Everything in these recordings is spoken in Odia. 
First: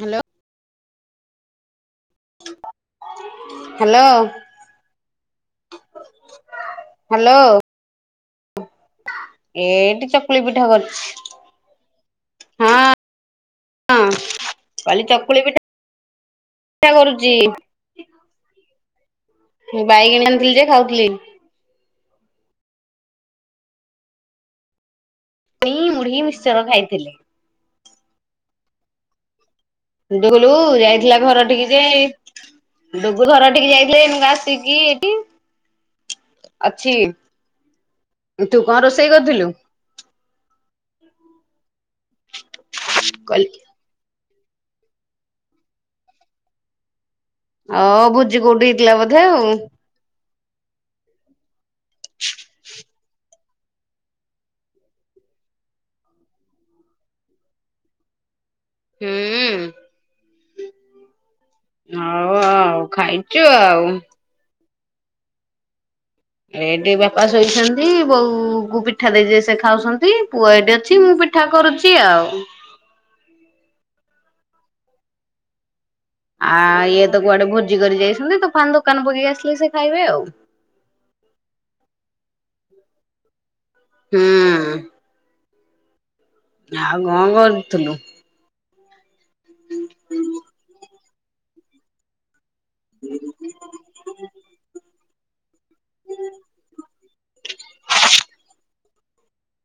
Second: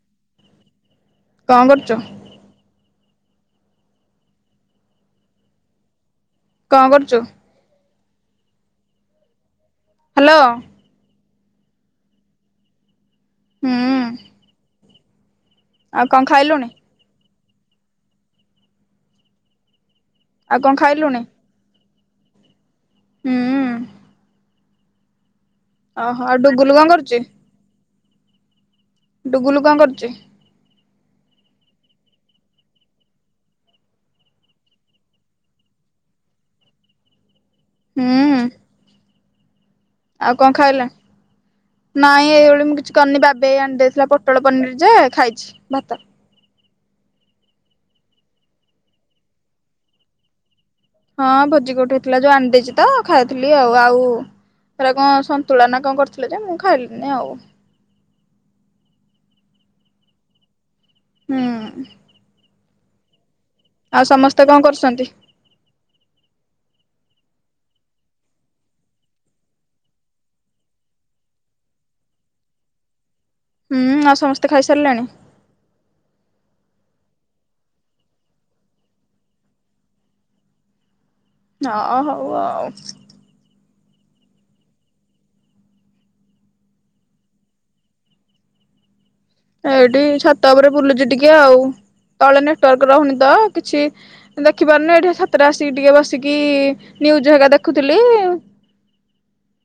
ହ୍ୟାଲୋ। କଣ କରୁଛ? ହ୍ୟାଲୋ। କଣ କରୁଚୁ? ଏଠି ହ୍ୟାଲୋ ଚକୁଳି ପିଠା କରୁଛି ହଁ। ହୁଁ ହଁ ଖାଲି ଚକୁଳି ପିଠା ଆଉ କଣ ଖାଇଲୁଣି? ପିଠା କରୁଛି। ବାଇଗିଣି ଛାଣୁଥିଲି ଆଉ ଯେ କଣ ଖାଉଥିଲି। ଖାଇଲୁଣି ହୁଁ। ପୁଣି ମୁଢି ଓହୋ ଏବେ ମିକ୍ସଚର ଗୁଲୁ କଣ ଖାଇଥିଲି। କରୁଛି? ତୁ ଗୁଲୁ କଣ କରୁଚୁ? ଡୁ ଗୁଲୁ ଯାଇଥିଲା ଘର ଠିକି ଯେ ଡୁଗୁଲୁ ଘର ଠିକି ଯାଇଥିଲା ଏଇନିକା ଆସିକି ଏଠି ଅଛି। ହୁଁ ତୁ କଣ ରୋଷେଇ କରିଥିଲୁ? ଆଉ କଣ ଖାଇଲା? ନାଇଁ ଏଇବଳି ମୁଁ କିଛି କରିନି ବାବି କହିଲି ଭାଇ ଆଣିଦେଇଥିଲା ପୋ ଟଳ ପନିର୍ ଯେ ଖାଇଛି ଭାତ। ଅ ଭୋଜି କୋଉଠି ହେଇଥିଲା ବୋଧେ ଆଉ। ହଁ ଭୋଜି କୋଉଠି ହେଇଥିଲା ଯୋଉ ଆଣିଦେଇଛି ତ ଖାଇଥିଲି ଆଉ ଆଉ ସୋଟା କଁ ସନ୍ତୁଳନା କଣ କରିଥିଲେ ଯେ ମୁଁ ଖାଇଲିିନି ଆଉ। ହୁଁ। ହୁଁ। ହଉ ଆଉ ଖାଇଚୁ ଆଉ। ଆଉ ସମସ୍ତେ କଣ କରୁଛନ୍ତି? ଏଠି ବାପା ଶୋଇଛନ୍ତି ବୋଉ କୁ ପିଠା ଦେଇଚି ସେ ଖାଉଛନ୍ତି ପୁଅ ଏଇଠି ଅଛି ମୁଁ ପି ଠା କରୁଚି ଆଉ। ହୁଁ ଆଉ ସମସ୍ତେ ଖାଇସାରିଲେଣି? ଆ ଇଏ ତ କୁଆଡେ ଭୋଜି କରି ଯାଇଛନ୍ତି ତୋଫାନ୍ ଦୋକାନ ପକେଇକି ଆସିଲେ ସେ ଖାଇବେ ଆଉ। ହଁ ହଉ ଆଉ। ହୁଁ। ଆଉ କଣ କରିଥିଲୁ? ଏଇଠି ଛାତ ଉପରେ ବୁଲୁଚି ଟିକେ ଆଉ ତଳେ ନେ ନେଟୱାର୍କ ରହୁନି ତ କିଛି ଦେଖିପାରୁନି ଏଠି ଛାତ ତରେ ଆସିକି ଟିକେ ବସିକି ନିଉଜୁ ହେଗା ଦେଖୁଥିଲି।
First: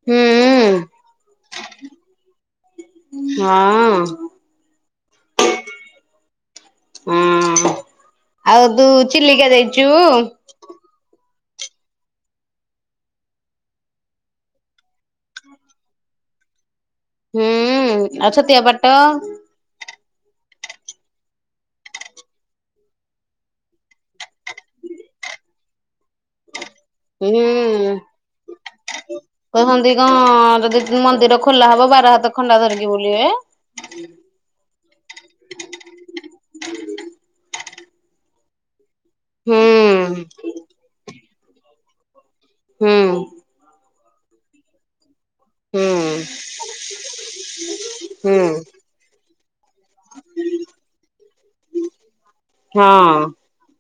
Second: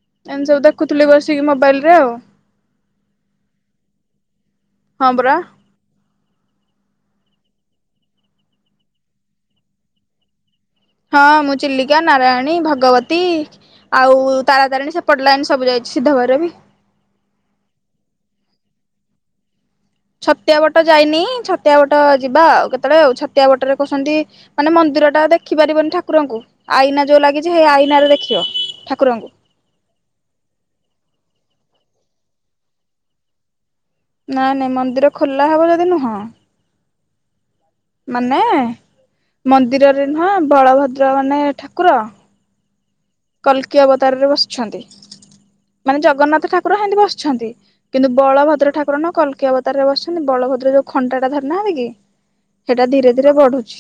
ହୁଁ ଏମିତି ସବୁ ଦେଖୁଥିଲି ବସିକି ମୋବାଇଲ୍ ରେ ଆଉ। ହଁ। ହଁ ପରା। ହଁ ଆଉ ତୁ ଚିଲିକା ଯାଇଚୁ? ହଁ ମୁଁ ଚିଲିକା ନାରାୟଣୀ ଭଗବତୀ ଆଉ ତାରାତାରିଣୀ ସେ ପଟ୍ ଲାଇନ୍ ସବୁ ଯାଇଛି ସିଦ୍ଧ ଭଇରବି। ହୁଁ ଆଉ ଛତିଆ ବାଟ। ଛତିଆ ବଟ ଯାଇନି ଛତିଆ ବଟ ଯିବା ଆଉ କେତେବେଳେ ଆଉ ଛତିଆ ବଟ ରେ କହୁଛନ୍ତି ମାନେ ମନ୍ଦିର ଟା ଦେଖି ପାରିବନି ଠାକୁରଙ୍କୁ ଆଇନା ଯୋଉ ହୁଁ। ଲାଗିଛି ହେଇ ଆଇନ ରେ ଦେଖିବ ଠାକୁରଙ୍କୁ। କହୁଚନ୍ତି କଁ ଯଦି ମନ୍ଦିର ଖୋଲା ହବ ବାର ହାତ ଖଣ୍ଡା ଧରିକି ବୁଲିବେ? ନାଇଁ ନାଇଁ ମନ୍ଦିର ଖୋଲା ହବ ଯଦି ନୁହଁ। ମାନେ ମନ୍ଦିରରେ ହୁଁ ନୁହଁ ବଳଭଦ୍ର ମାନେ ଠାକୁର ହୁଁ। କଲ୍କି ଅବତାରରେ ବସିଚନ୍ତି। ମାନେ ହୁଁ ଜଗନ୍ନାଥ ଠାକୁର ହେନ୍ତି ବସିଛନ୍ତି କିନ୍ତୁ ହୁଁ। ବଳଭଦ୍ର ଠାକୁର ନ କଲ୍ କି ଅବ ତାର୍ ରେ ବସ୍ଛନ୍ତି ବଳଭଦ୍ର ଯୋଉ ଖଣ୍ଟା ଟା ଧରିନାହାନ୍ତି କି ସେଟା ଧୀରେ ହଁ ଧୀରେ ବଢୁଚି।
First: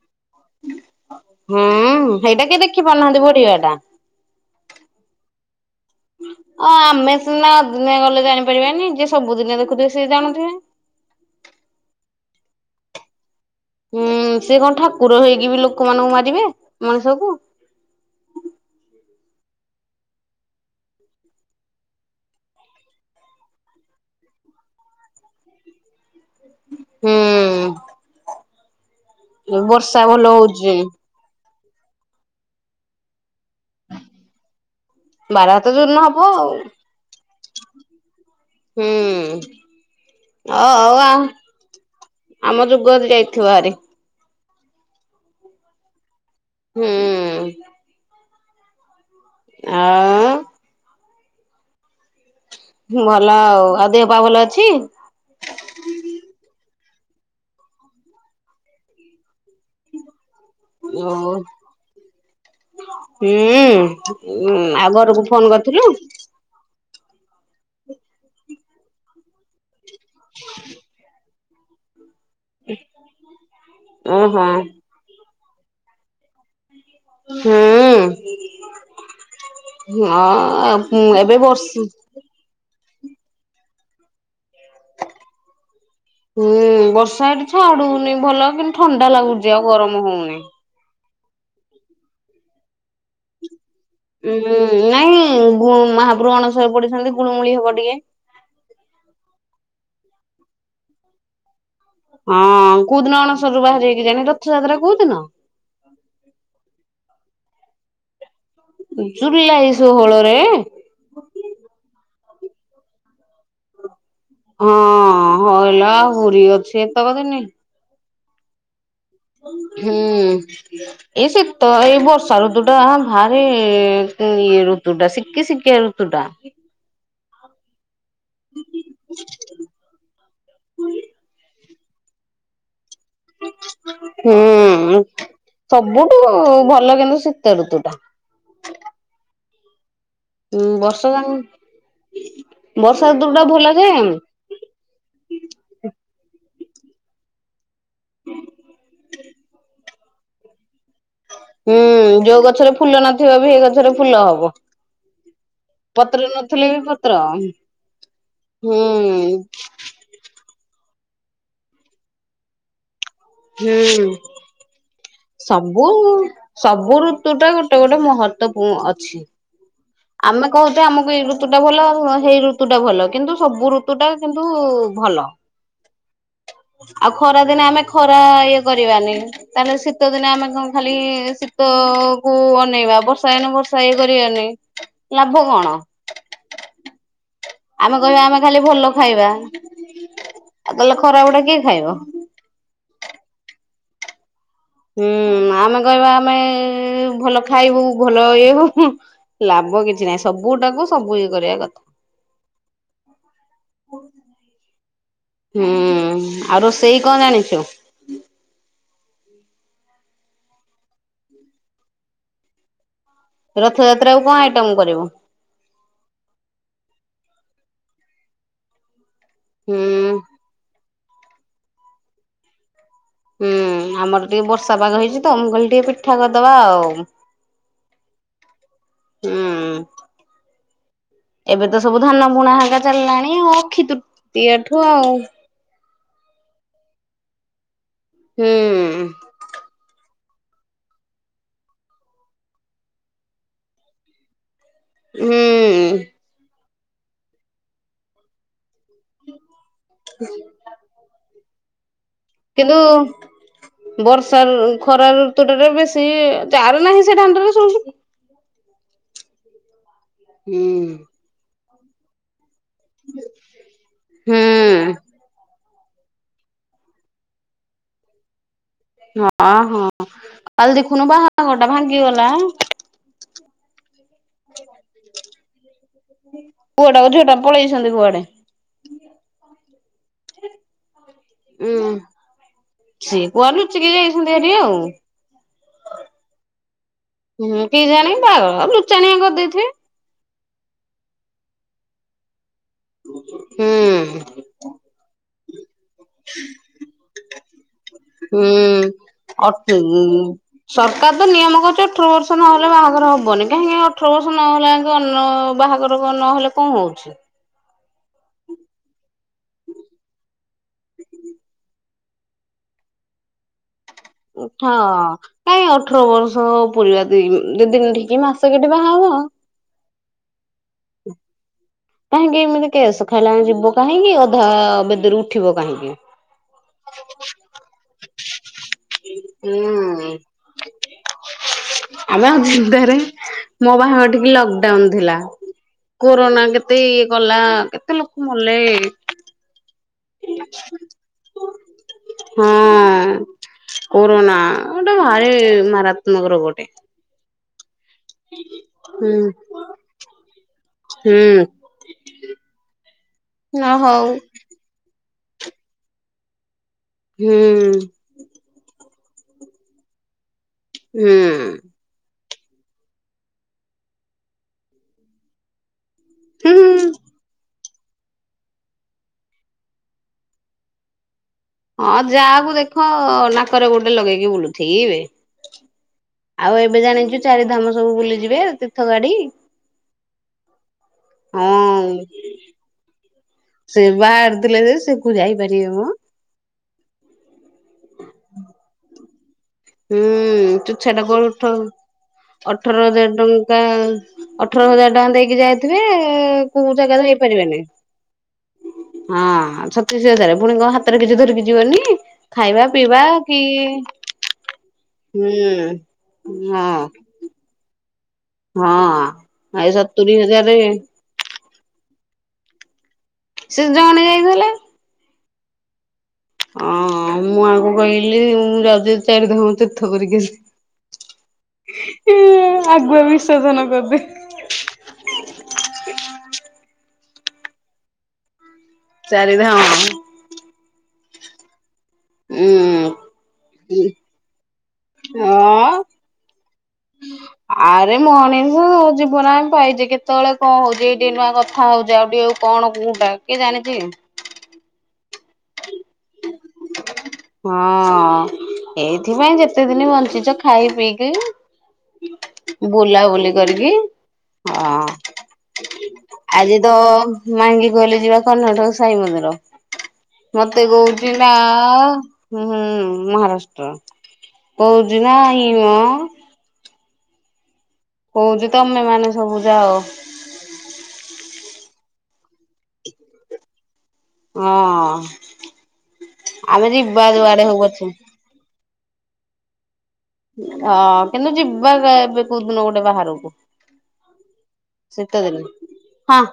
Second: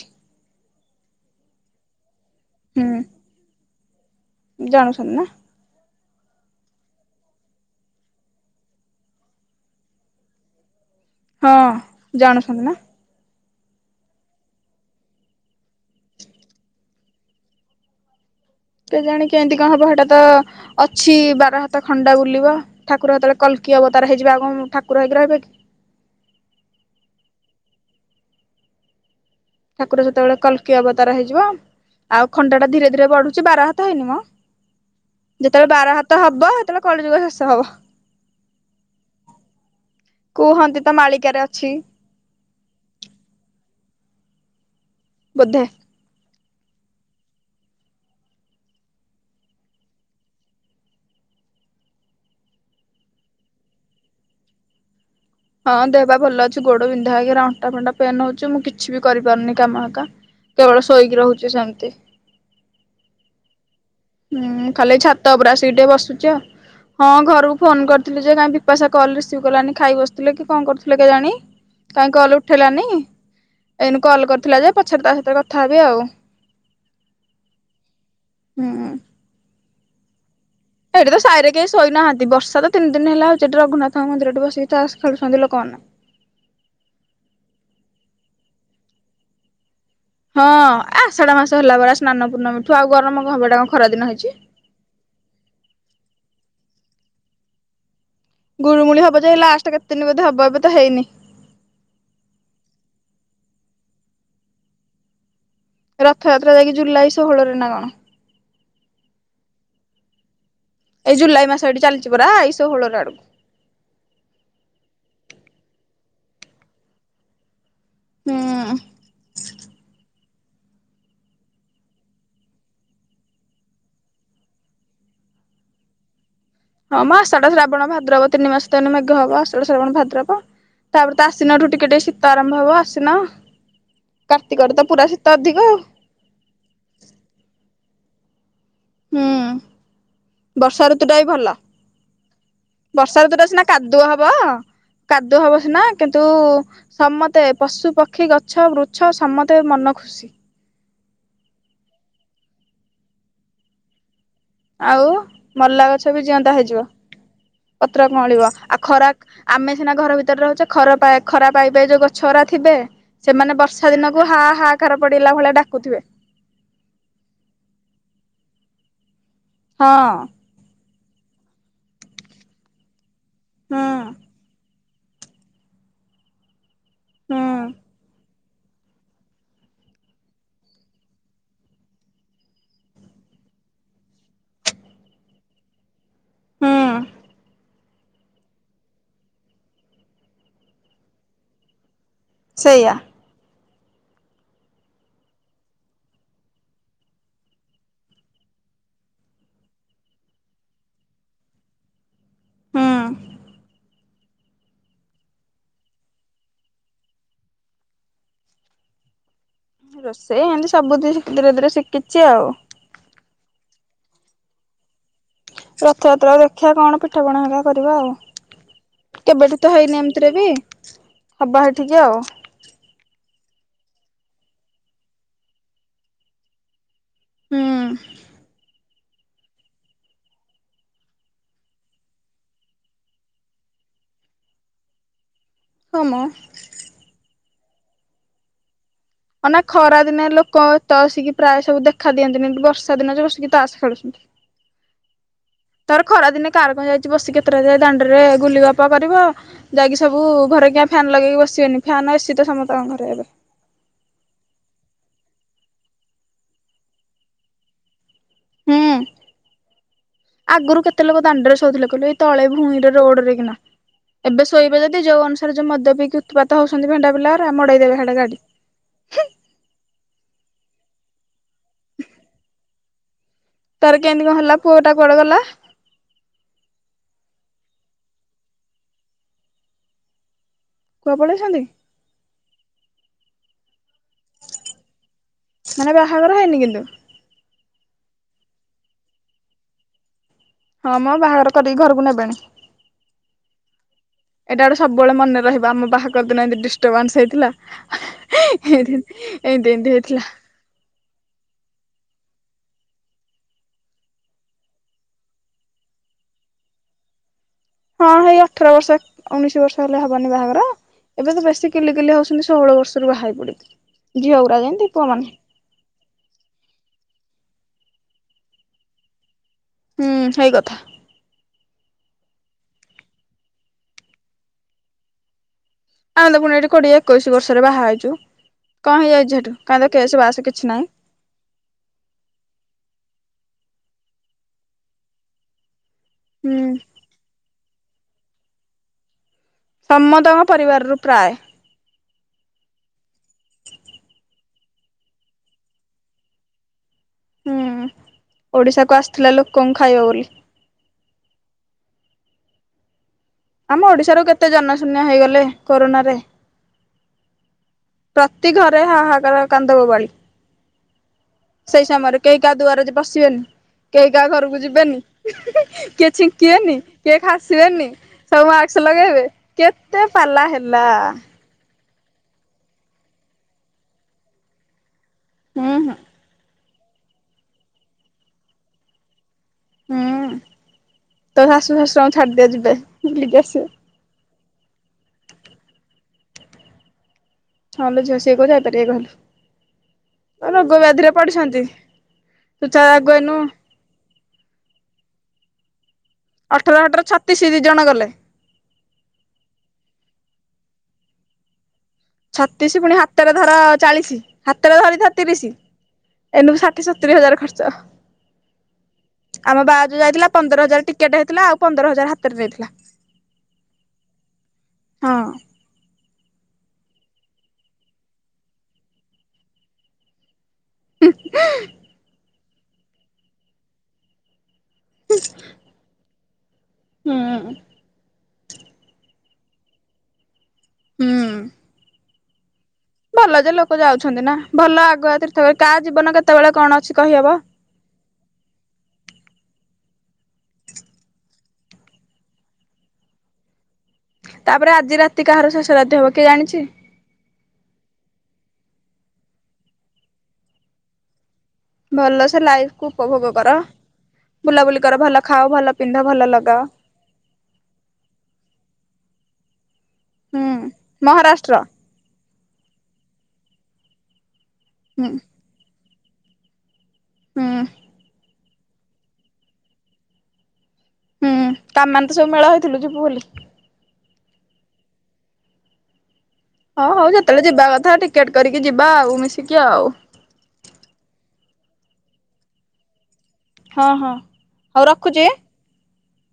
ହୁଁ ସେଇଟା କିଏ ଦେଖି ହୁଁ ପାରୁନାହାନ୍ତି ବଢିବା ଟା? ଜାଣୁଛନ୍ତି ନା। ଅ ଆମେ ସିନା ଦିନେ ଗଲେ ଜାଣିପାରିବାନି ଯିଏ ସବୁଦିନେ ଦେଖୁଥିବେ ସେ ଜାଣଥିବେ। ହଁ ଜାଣୁଛନ୍ତି ନା। ହୁଁ ସେ କଁ ଠାକୁର ହେଇକି ବି ଲୋକମାନଙ୍କୁ ମାରିବେ ମଣିଷକୁ। କେଜାଣିି କେମ୍ତି କଣ୍ ହେବ ସେଟା ତ ଅଛି ବାର ହାତ ଖଣ୍ଡା ବୁଲିବ ଠାକୁର ହେତବେଳେ କଲ୍କି ଅବତାର ହେଇଯିବ ଆଉ କଣ ଠାକୁର ହେଇକି ରହିବେ। ହୁଁ। ବର୍ଷା ଠାକୁର ଭଲ ସେତେବେଳେ ହଉଛି। କଲ୍କି ଅବତାର ହେଇଯିବ ଆଉ ଖଣ୍ଡା ଟା ଧୀରେ ଧୀରେ ବଢୁଚି ବାରହା ଧଇନି ମ ଯେତେବେଳେ ବାର ହାତ ହବ ସେତେବେଳେ କଳି ଯୁଗ ଶେଷ ହବ। ହୁଁ ଅ କୁହନ୍ତି ତ ଆଉ ଆ ମାଳିକାରେ ଅଛି। ଆମ ଯୁଗ ଯାଇଥିବ ହାରି। ବୋଧେ। ହୁଁ। ଆ ଭଲ ଆଉ- ଆଉ ଦେହ ପା ଭଲ ଅଛି? ହଁ ଦେହପା ଭଲ ଅଛି। ଗୋଡ ବିନ୍ଧା ହେଇକି ହେରା ଅଣ୍ଟା ଫଣ୍ଟା ପେନ୍ ହଉଚି ମୁଁ କିଛି ବି କରିପାରୁନି କାମ ହେକା। କେବଳ ଶୋଇକି ରହୁଛି ସେମିତି ଓଃ -ହୁଁ। ହୁଁ ଆଉ ଖାଲି ଘରକୁ ଛାତ ଫୋନ ଉପରେ ଆସିକି ଟିକେ କରିଥିଲୁ ବସୁଚି ଆଉ। ହଁ ଘରକୁ ଫୋନ୍ କରିଥିଲି ଯେ କାଇଁ ବିପାଶା କଲ୍ ରିସିଭ୍ କଲାନି ଖାଇ ବସିଥିଲେ କି କଣ କରୁଥିଲେ କେଜାଣି। କାଇଁ କଲ୍ ଉଠେଇଲାନି। ଏଇନୁ କଲ୍ କରିଥିଲା ଓହୋ। ଯେ ପଛରେ ତା ସହିତ କଥା ହେବି ଆଉ। ହୁଁ। ହୁଁ। ହଁ ଅପ୍ ଏଇଠି ତ ସାଇରେ କେହି ଶୋଇନାହାନ୍ତି। ଏଇ ବର୍ଷାରେ ତିନି ଦିନ ହେଲା ସେଠି ରଘୁନାଥ ମନ୍ଦିରରେ ବିସିକି ତାସ୍ ଖେଳୁଚନ୍ତି ଲୋକମାନେ। ହୁଁ ବର୍ଷା ଏଠି ଛାଡୁନି ‌ଭଲ କିନ୍ତୁ ଥଣ୍ଡା ଲାଗୁଚି ଆଉ ଗରମ ହଉନି। ହଁ ଆଷାଢ ମାସ ହେଲା ପରା ସ୍ନାନ ପୂର୍ଣ୍ଣମୀ ଠୁ ଆଉ ଗରମ କଣ ହବ ଏଟା କଣ ଖରା ଦିନ ହେଇଚି। ହୁଁ ନାଇଁ ମହାପ୍ରଭୁ ଅଣସରରେ ପଡିଛନ୍ତି ଗୁଳୁମୁଳି ହବ ଟିକେ। ଗୁଳୁଗୁଳି ହବ ଯାଇ ଲାଷ୍ଟେ କେତେ ଦିନ ବଧେ ହବ ଏବେ ତ ହେଇନି। ହଁ କଉ ଦିନ ଅଣସରରୁ ବାହାରିବେ କେଜାଣି ରଥଯାତ୍ରା କଉଦିନ? ରଥଯାତ୍ରା ଯାଇକି ଜୁଲାଇ ଷୋହଳରେ ନା କଣ। ଜୁଲାଇ ଷୋହଳରେ? ଏଇ ଜୁଲାଇ ମାସ ଏଠି ଚାଲିଚି ପରା ଏଇ ଷୋହଳ ର ଆଡକୁ। ହଁ ହଇଲୋ ଆହୁରି ଅଛି ଏତେକଦିନି। ହୁଁ। ହୁଁ। ଏଇ ଶୀତ ଏଇ ବର୍ଷା ଋତୁ ଟା ଭାରି ଇଏ ଋତୁ ଟା ଶିକି ଶକିଆ ଋତ୍ ତୁ ଟା। ହଁ ମ ଆଷାଢ଼, ଶ୍ରାବଣ, ଭାଦ୍ ଦ୍ରବ ତିନି ମାସ ତ ଏଇନା ମେଘ ହବ ଆଷାଢ, ଶ୍ରାବଣ, ଭାଦ୍ରବ ତାପରେ ତ ଆଶ୍ଵିନ ଠୁ ଟିକେ ଟିକେ ଶି ଶୀତ ଆରମ୍ଭ ହବ ଆଶ୍ଵିନ କାର୍ତ୍ତିକରେ ତ ହୁଁ ପୁରା ଶୀତ ଅଧିକ ଆଉ। ସବୁଠୁ ଭଲ କିନ୍ତୁ ଶୀତ ଋତୁ ଟା। ହୁଁ। ହୁଁ ବର୍ଷା ଋତୁ ବର୍ଷ ଟା ବି ଯାକ ବର୍ଷା ଭଲବର୍ଷା ଋତୁ ଟା ସିନା ଭଲ ଯେ କାଦୁଅ ହବ କାଦୁଅ ହବ ସିନା କିନ୍ତୁ ସମତେ ପଶୁ, ପକ୍ଷୀ, ଗଛ, ବୃଛ, ସମତେ ମନ [inaudible] ହୁଁ ଯଉ ଗଛରେ ଫୁଲ ନଥିବ ବି ହେଇ ଗଛରେ ଫୁଲ ହବ। ଆଉ ମଲା ଗଛ ପତ୍ର ବି ଜିଅନ୍ତା ନଥିଲେ ବି ହେଇଯିବ। ପତ୍ର ପତ୍ର କଅଁଳିବ ଆଉ ହୁଁ ଖରା ଆମେ ସିନା ଘର ଭିତରେ ରହୁଚେ ଖରା ପା ଖରା ପାଇ ପାଇ ଯଉ ଗଛରା ଥିବେ ସେମାନେ ବର୍ଷା ହୁଁ। ଦିନକୁ ହା ହା କାର ପଡିଲା ଭଳିଆ ଡାକୁଥିବେ ସବୁ- ସବୁ ଋତୁ ଟା ଗୋଟେ ଗୋଟେ ମହତ୍ବ ପୂ- ଅଛି। ହଁ। ଆମେ କହୁଚେ ଆମକୁ ଏଇ ଋତୁ ଟା ଭଲ ଆଉ ହେଇ ଋତୁ ଟା ଭଲ କିନ୍ତୁ ସବୁ ହୁଁ ଋତୁଟା କିନ୍ତୁ ଭଲ। ଆଉ ଖରା ହୁଁ ଦିନେ ଆମେ ଖରା ଇଏ କରିବାନି ତାହେଲେ ଶୀତ ଦିନେ ଆମେ କଣ ଖାଲି ଶୀତ କୁ ଅନେଇବା ବର୍ଷା ଦିନେ ବର୍ଷା ଇଏ କରି ବା ନେହିଁ। ଲାଭ କଣ? ହୁଁ। ଆମେ କହିବା ଆମେ ଖାଲି ଭଲ ଖାଇବା ଆଉ ତାହେଲେ ଖରାପ ଉଡା କିଏ ଖାଇବ। ସେଇଆ। ହୁଁ ଆମେ କହିବା ଆମେ ଭଲ ଖାଇବୁ ଭଲ ଇଏ ହବୁ। ଲାଭ କିଛି ନାହିଁ ସବୁ ଟାକୁ ସବୁ ଇଏ କରିବା କଥା। ହୁଁ ହ [unintelligible] ହୁଁ ଆଉ ରୋଷେଇ କଣ ଜାଣିଛୁ? ରୋଷେଇ ଏମିତି ସବୁଥିରେ ଧୀରେ ଧୀରେ ଶିଖିଛି ଆଉ। ରଥଯାତ୍ରା କୁ କଣ ଆଇଟମ କରିବୁ? ରଥଯାତ୍ରାକୁ ଦେଖିବା କଣ ପିଠାପଣା ହେରିକା କରିବା ଆଉ। କେବେଠୁ ତ ହେଇନି ହୁଁ ଏମିତିରେ ବି ହବା ହେଠିକି ଆଉ। ହୁଁ ଆମର ଟିକେ ବର୍ଷା ପାଗ ହେଇଛି ତ ମୁଁ କହିଲି ଟିକେ ପିଠା କରିଦବା ଆଉ। ହୁଁ। ହୁଁ। ଏବେ ତ ସବୁ ଧାନ ବୁଣା ହେରିକା ଚାଲିଲାଣି ଅକ୍ଷିତୃତୀୟା ଠୁ ଆଉ। ହଁମ। ହୁଁ। ମାନେ ଖରା ଦିନେ ଲୋକ ଏତେଆସିକି ପ୍ରାୟ ସବୁ ଦେଖା ଦିଅନ୍ତିନି ବର୍ଷା ଦିନ ଯେ ବସିକି ତାସ ଖେଳୁଛନ୍ତି। ହୁଁ। ତା ପରେ ଖରା ଦିନେ କାର କଣ ଯାଇଛି ବସି ଏତେଟା ଯା ଏ ଦାଣ୍ଡରେ ଗୁଲି ଗ ପ କରିବ ଯାଇକି ସବୁ ଘରେ କିିଆଁ ଫ୍ୟାନ୍ ଲଗେଇକି ବସିବେନି ଫ୍ୟାନ୍ ଏସି ତ କିନ୍ତୁ ସମସ୍ତଙ୍କ ଘରେ ଏବେ ବର୍ଷା ଖରା ଋତୁ ଟାରେ ବେଶୀ ଯାର ନାହିଁ ସେ ଦାଣ୍ଡରେ ଶୋଉଚନ୍ତି। ହୁଁ ହୁଁ ଆଗରୁ କେତେ ଲୋକ ଦାଣ୍ଡରେ ଶୋଉଧଥିଲେ କହିଲୁ ଏ ତଳେ ଭୂଇଁ ରେ ରୋଡ ରେ କିନା ହୁଁ ଏବେ ଶୋଇବେ ଯଦି ଯୋଉ ଅନୁସାରେ ଯୋଉ ମଦ ପିଇକି ଉତ୍ପାତ ହୋଉଚନ୍ତି ଭେଣ୍ଡା ପିଲାଗୁରା ମଡ଼େଇ ଦେବେ ସାଡେ ଗାଡି। ନାଁ ହଁ କାଲି ଦେଖୁନୁ ବାହାଘର ଟା ଭାଙ୍ଗିଗଲା। ତାର କେମିତି କଣ ହେଲା ପୁଅଟା କୁଡେ ଗଲା? ପୁଅ ଟା କୁ ଝୁଅ ଟା ପଳେଇଛନ୍ତି କୁଆଡେ। କୁଆ ପଳେଇଛନ୍ତି ହୁଁ ସିଏ କୁଆଡେ ଲୁଚିକି ଯାଇଛନ୍ତି ହେରି ଆଉ। ମାନେ ବାହାଘର ହେଇନି କିନ୍ତୁ। ହୁଁ କେଜାଣି ବାହାଘର ଲୁଚାଣିଆ କରିଦେଇଥିବେ। ହଁ ମ ବାହାଘର କରିକି ଘରକୁ ନେବେଣି। ହୁଁ। ଏଇଟା ଗୋଟେ ସବୁବେଳେ ମନେ ରହିବ ଆମ ବାହାଘର ଦିନ ଏମିତି ଡିଷ୍ଟର୍ବାନ୍ସ ହେଇଥିଲା। ହୁଁ ଏମିତି ଏମିତି ଅଠ ଏମିତି ହେଇଥିଲା ସରକାର ତ ନିୟମ କରୁଚି ଅଠର ବର୍ଷ ନହେଲେ ବାହାଘର ହବନି କାହିଁକି ଅଠର ବର୍ଷ ନହେଲେ ଅଙ୍କେ ଅନ ବାହାଘର ରୋଗ ନହେଲେ କଣ ହୋଉଚି। ହଁ ସେଇ ଅଠର ବର୍ଷ ଉଣେଇଶି ବର୍ଷ ହେଲେ ହବନି ବାହାଘର? ଏବେ ତ ବେଶୀ କିଲିକିଲି ହୋଉଚନ୍ତି ଷୋହଳ ବର୍ଷରୁ ବା ହେଇ ପଡ଼ିକି। ହଁ। ନାଇଁ ଅଠର ବର୍ଷ ପୁରିବା ଦିଇ ଦ ଦିନ ଠିକ୍ ମାସେ କେଟେ ବାହାହବ। ହୁଁ ସେଇ କଥା। କାହିଁକି ଏମିତି କେସ ଖାଇଲା ଯାଏଁ ଯିବୁ କାହିଁକି ଅଧା ବେଦୀରୁ ଉଠିବ କାହିଁକି। ଆମେ ପୁଣି ଏଠି କୋଡିଏ ଏକୋଇଶି ବର୍ଷରେ ବାହା ହେଇଛୁ କଣ ହେଇଯାଇଛି ସେଠୁ କାହିଁ ହୁଁ କେସ ବାସ କିଛି ନାହିଁ। ଆମେ ଅଚିନ୍ତାରେ ମୋ ବାହାଘର ଟିକି ଲକଡାଉନ ଥିଲା। କୋରୋନା ହୁଁ କେତେ ଇଏ କଲା କେତେ ଲୋକ ମଲେ। ସମସ୍ତଙ୍କ ପରିବାରରୁ ପ୍ରାୟ। ହଁ କୋରୋନା ଗୋଟେ ଭାରି ମାରାତ୍ମକ ରୋଗ ଟେ। ହୁଁ ଓଡିଶା କୁ ହୁଁ ଆସିଥିଲା ଲୋକଙ୍କୁ ଖାଇବ ବୋଲି। ହୁଁ। ଅ ଆମ ହଉ ଓଡ଼ିଶାରୁ କେତେ ଜନଶୂନ୍ୟ ହେଇଗଲେ କରୋନାରେ। ହୁଁ। ପ୍ରତି ଘରେ ହାହାକାର କାନ୍ଦବବାଳି। ହୁଁ। ସେଇ ସମୟରେ କେହି କାହା ଦୁଆରେ ପଶିବେନି କେହି କାହା ଘରକୁ ଯିବେନି। କିଏ ହୁଁ ଛିଙ୍କିବନି, କିଏ କାଶି ସି ବେନି ସବୁ ମାସ୍କ ଲଗେଇବେ କେତେ ପାଲା ହେଲା। ହଁ, ଯାହାକୁ ଦେଖ ନାକରେ ଗୋଟେ ଲଗେଇକି ବୁଲୁଥିବେ। ହୁଁ ହୁଁ ଆଉ ଏବେ ଜାଣିଛୁ, ଚାରିଧାମ ସବୁ ବୁଲିଯିବେ ତୀର୍ଥଗାଡ଼ି। ହୁଁ, ତୋ ଶାଶୁ ଶ୍ୱଶୁରଙ୍କୁ ଛାଡ଼ିଦେ, ଯିବେ ବୁଲିକି ଆସିବେ। ସେ ବାହାରିଥିଲେ ଯେ, ସେ କୋଉ ଯାଇପାରିବେ ମ? ହଁଲୋ ଝିଅ, ସେ କୋଉ ଯାଇପାରିବେ [unintelligible] ହୁଁ, ରୋଗ ତୁଚ୍ଛା ଟା ବ୍ୟାଧିରେ କୋଳ ଉଠଉ ପଡିଛନ୍ତି ତୁ ଛା ଅଠର ଆଗ ହଜାର ଏଇନୁ ଟଙ୍କା ଅଠର ହଜାର ଟଙ୍କା ଦେଇକି ଯାଇଥିବେ, କୋଉ ଅଠର ଅଠର ଜାଗାରେ ଛତିଶ ଯାଇପାରିବେନି। ଦି ଜଣ ଗଲେ। ହଁ, ଛତିଶ ହଜାର। ପୁଣି କଣ ହାତରେ କିଛି ଧରିକି ଯିବନି? ଖାଇବା ଛତିଶ, ପୁଣି ପିଇବା ହାତରେ କି ଧର ଚାଳିଶି। ହାତରେ ଧରିଥା ହୁଁ ତିରିଶ। ଏନୁ ହଁ ଷାଠିଏ ସତୁରୀ ହଜାର ଖର୍ଚ୍ଚ। ହଁ ଆମ ଏ ବା ଯୋଉ ସତୁରି ଯାଇଥିଲା, ପନ୍ଦର ହଜାର ଟିକେଟ ହେଇଥିଲା ଆଉ ପନ୍ଦର ହଜାର ହାତରୁ ନେଇଥିଲା। ସେ ଜଣେ ଯାଇଥିଲେ। ହଁ, ଓଁ ମୁଁ ଆଙ୍କୁ କହିଲି, ମୁଁ ଯାଉଛି ଚାରିଧାମ ତୀର୍ଥ କରିକି ଆସି [unintelligible] ଆଗୁଆ ବିସର୍ଜନ କରିଦେ। [inaudible] ହୁଁ, ଚାରିଧାମ ହୁଁ, ଉଁ, ଭଲ ଯେ ଲୋକ ଯାଉଛନ୍ତି ନା, ଭଲ ଆଗୁଆ ତୀର୍ଥ! ହଁ କାହା ଜୀବନ କେତେବେଳେ କଣ ଅଛି କହିହେବ? ଆରେ ମଣିଷ ଜୀବନ ଆମ ପାଇଛେ, କେତେବେଳେ କଣ ହଉଛି, ଏଇଟି ନୂଆ କ କଥା ହଉଛି, ଆଉ ଟିକେ କଣ କୋଉଟା କିଏ ଜାଣିଛି? ତାପରେ, ଆଜି ରାତି କାହାର ଶେଷ ରାତି ହେବ, କିଏ ଜାଣିଛି? ହଁ, ଏଇଥିପାଇଁ ଯେତେ ଦିନ ବଞ୍ଚିଛ, ଖାଇପିଇକି ଭଲ ସେ ଲାଇଫ୍ କୁ ଉପଭୋଗ କର। କରିକି ବୁଲାବୁଲି ହଁ କର, ଭଲ ଖାଅ, ଭଲ ପିନ୍ଧ, ଭଲ ଲଗାଅ। ମାଇଁକି କହିଲି ଯିବା କର୍ଣ୍ଣାଟକ ସାଇ ମନ୍ଦିର, ହୁଁ ମତେ କହୁଛି ନା ମହାରାଷ୍ଟ୍ର ହୁଁ ହୁଁ, ମହାରାଷ୍ଟ୍ର କୋହୁଛି ହୁଁ ନାଇମ। ହୁଁ। କହୁଚି, ତମେମାନେ ସବୁ ଯାଅ। ହୁଁ, ତମେମାନେ ତ ମେଳ ହେଇଥିଲୁ ଯିବୁ ବୋଲି? ହଁ, ଆମେ ଯିବା ଯୁଆଡ଼େ ହେଉ ପଛେ। ଟିକେଟ୍ କରିକି ଯିବା ଆଉ, ମିଶିକି ଆଉ। ଆ, କିନ୍ତୁ ଯିବା ଏବେ କୋଉଦିନ ଗୋଟେ ବାହାରକୁ? ହଁ ହଁ। ହଉ ରଖୁଛି। ଶୀତଦିନେ, ହଁ।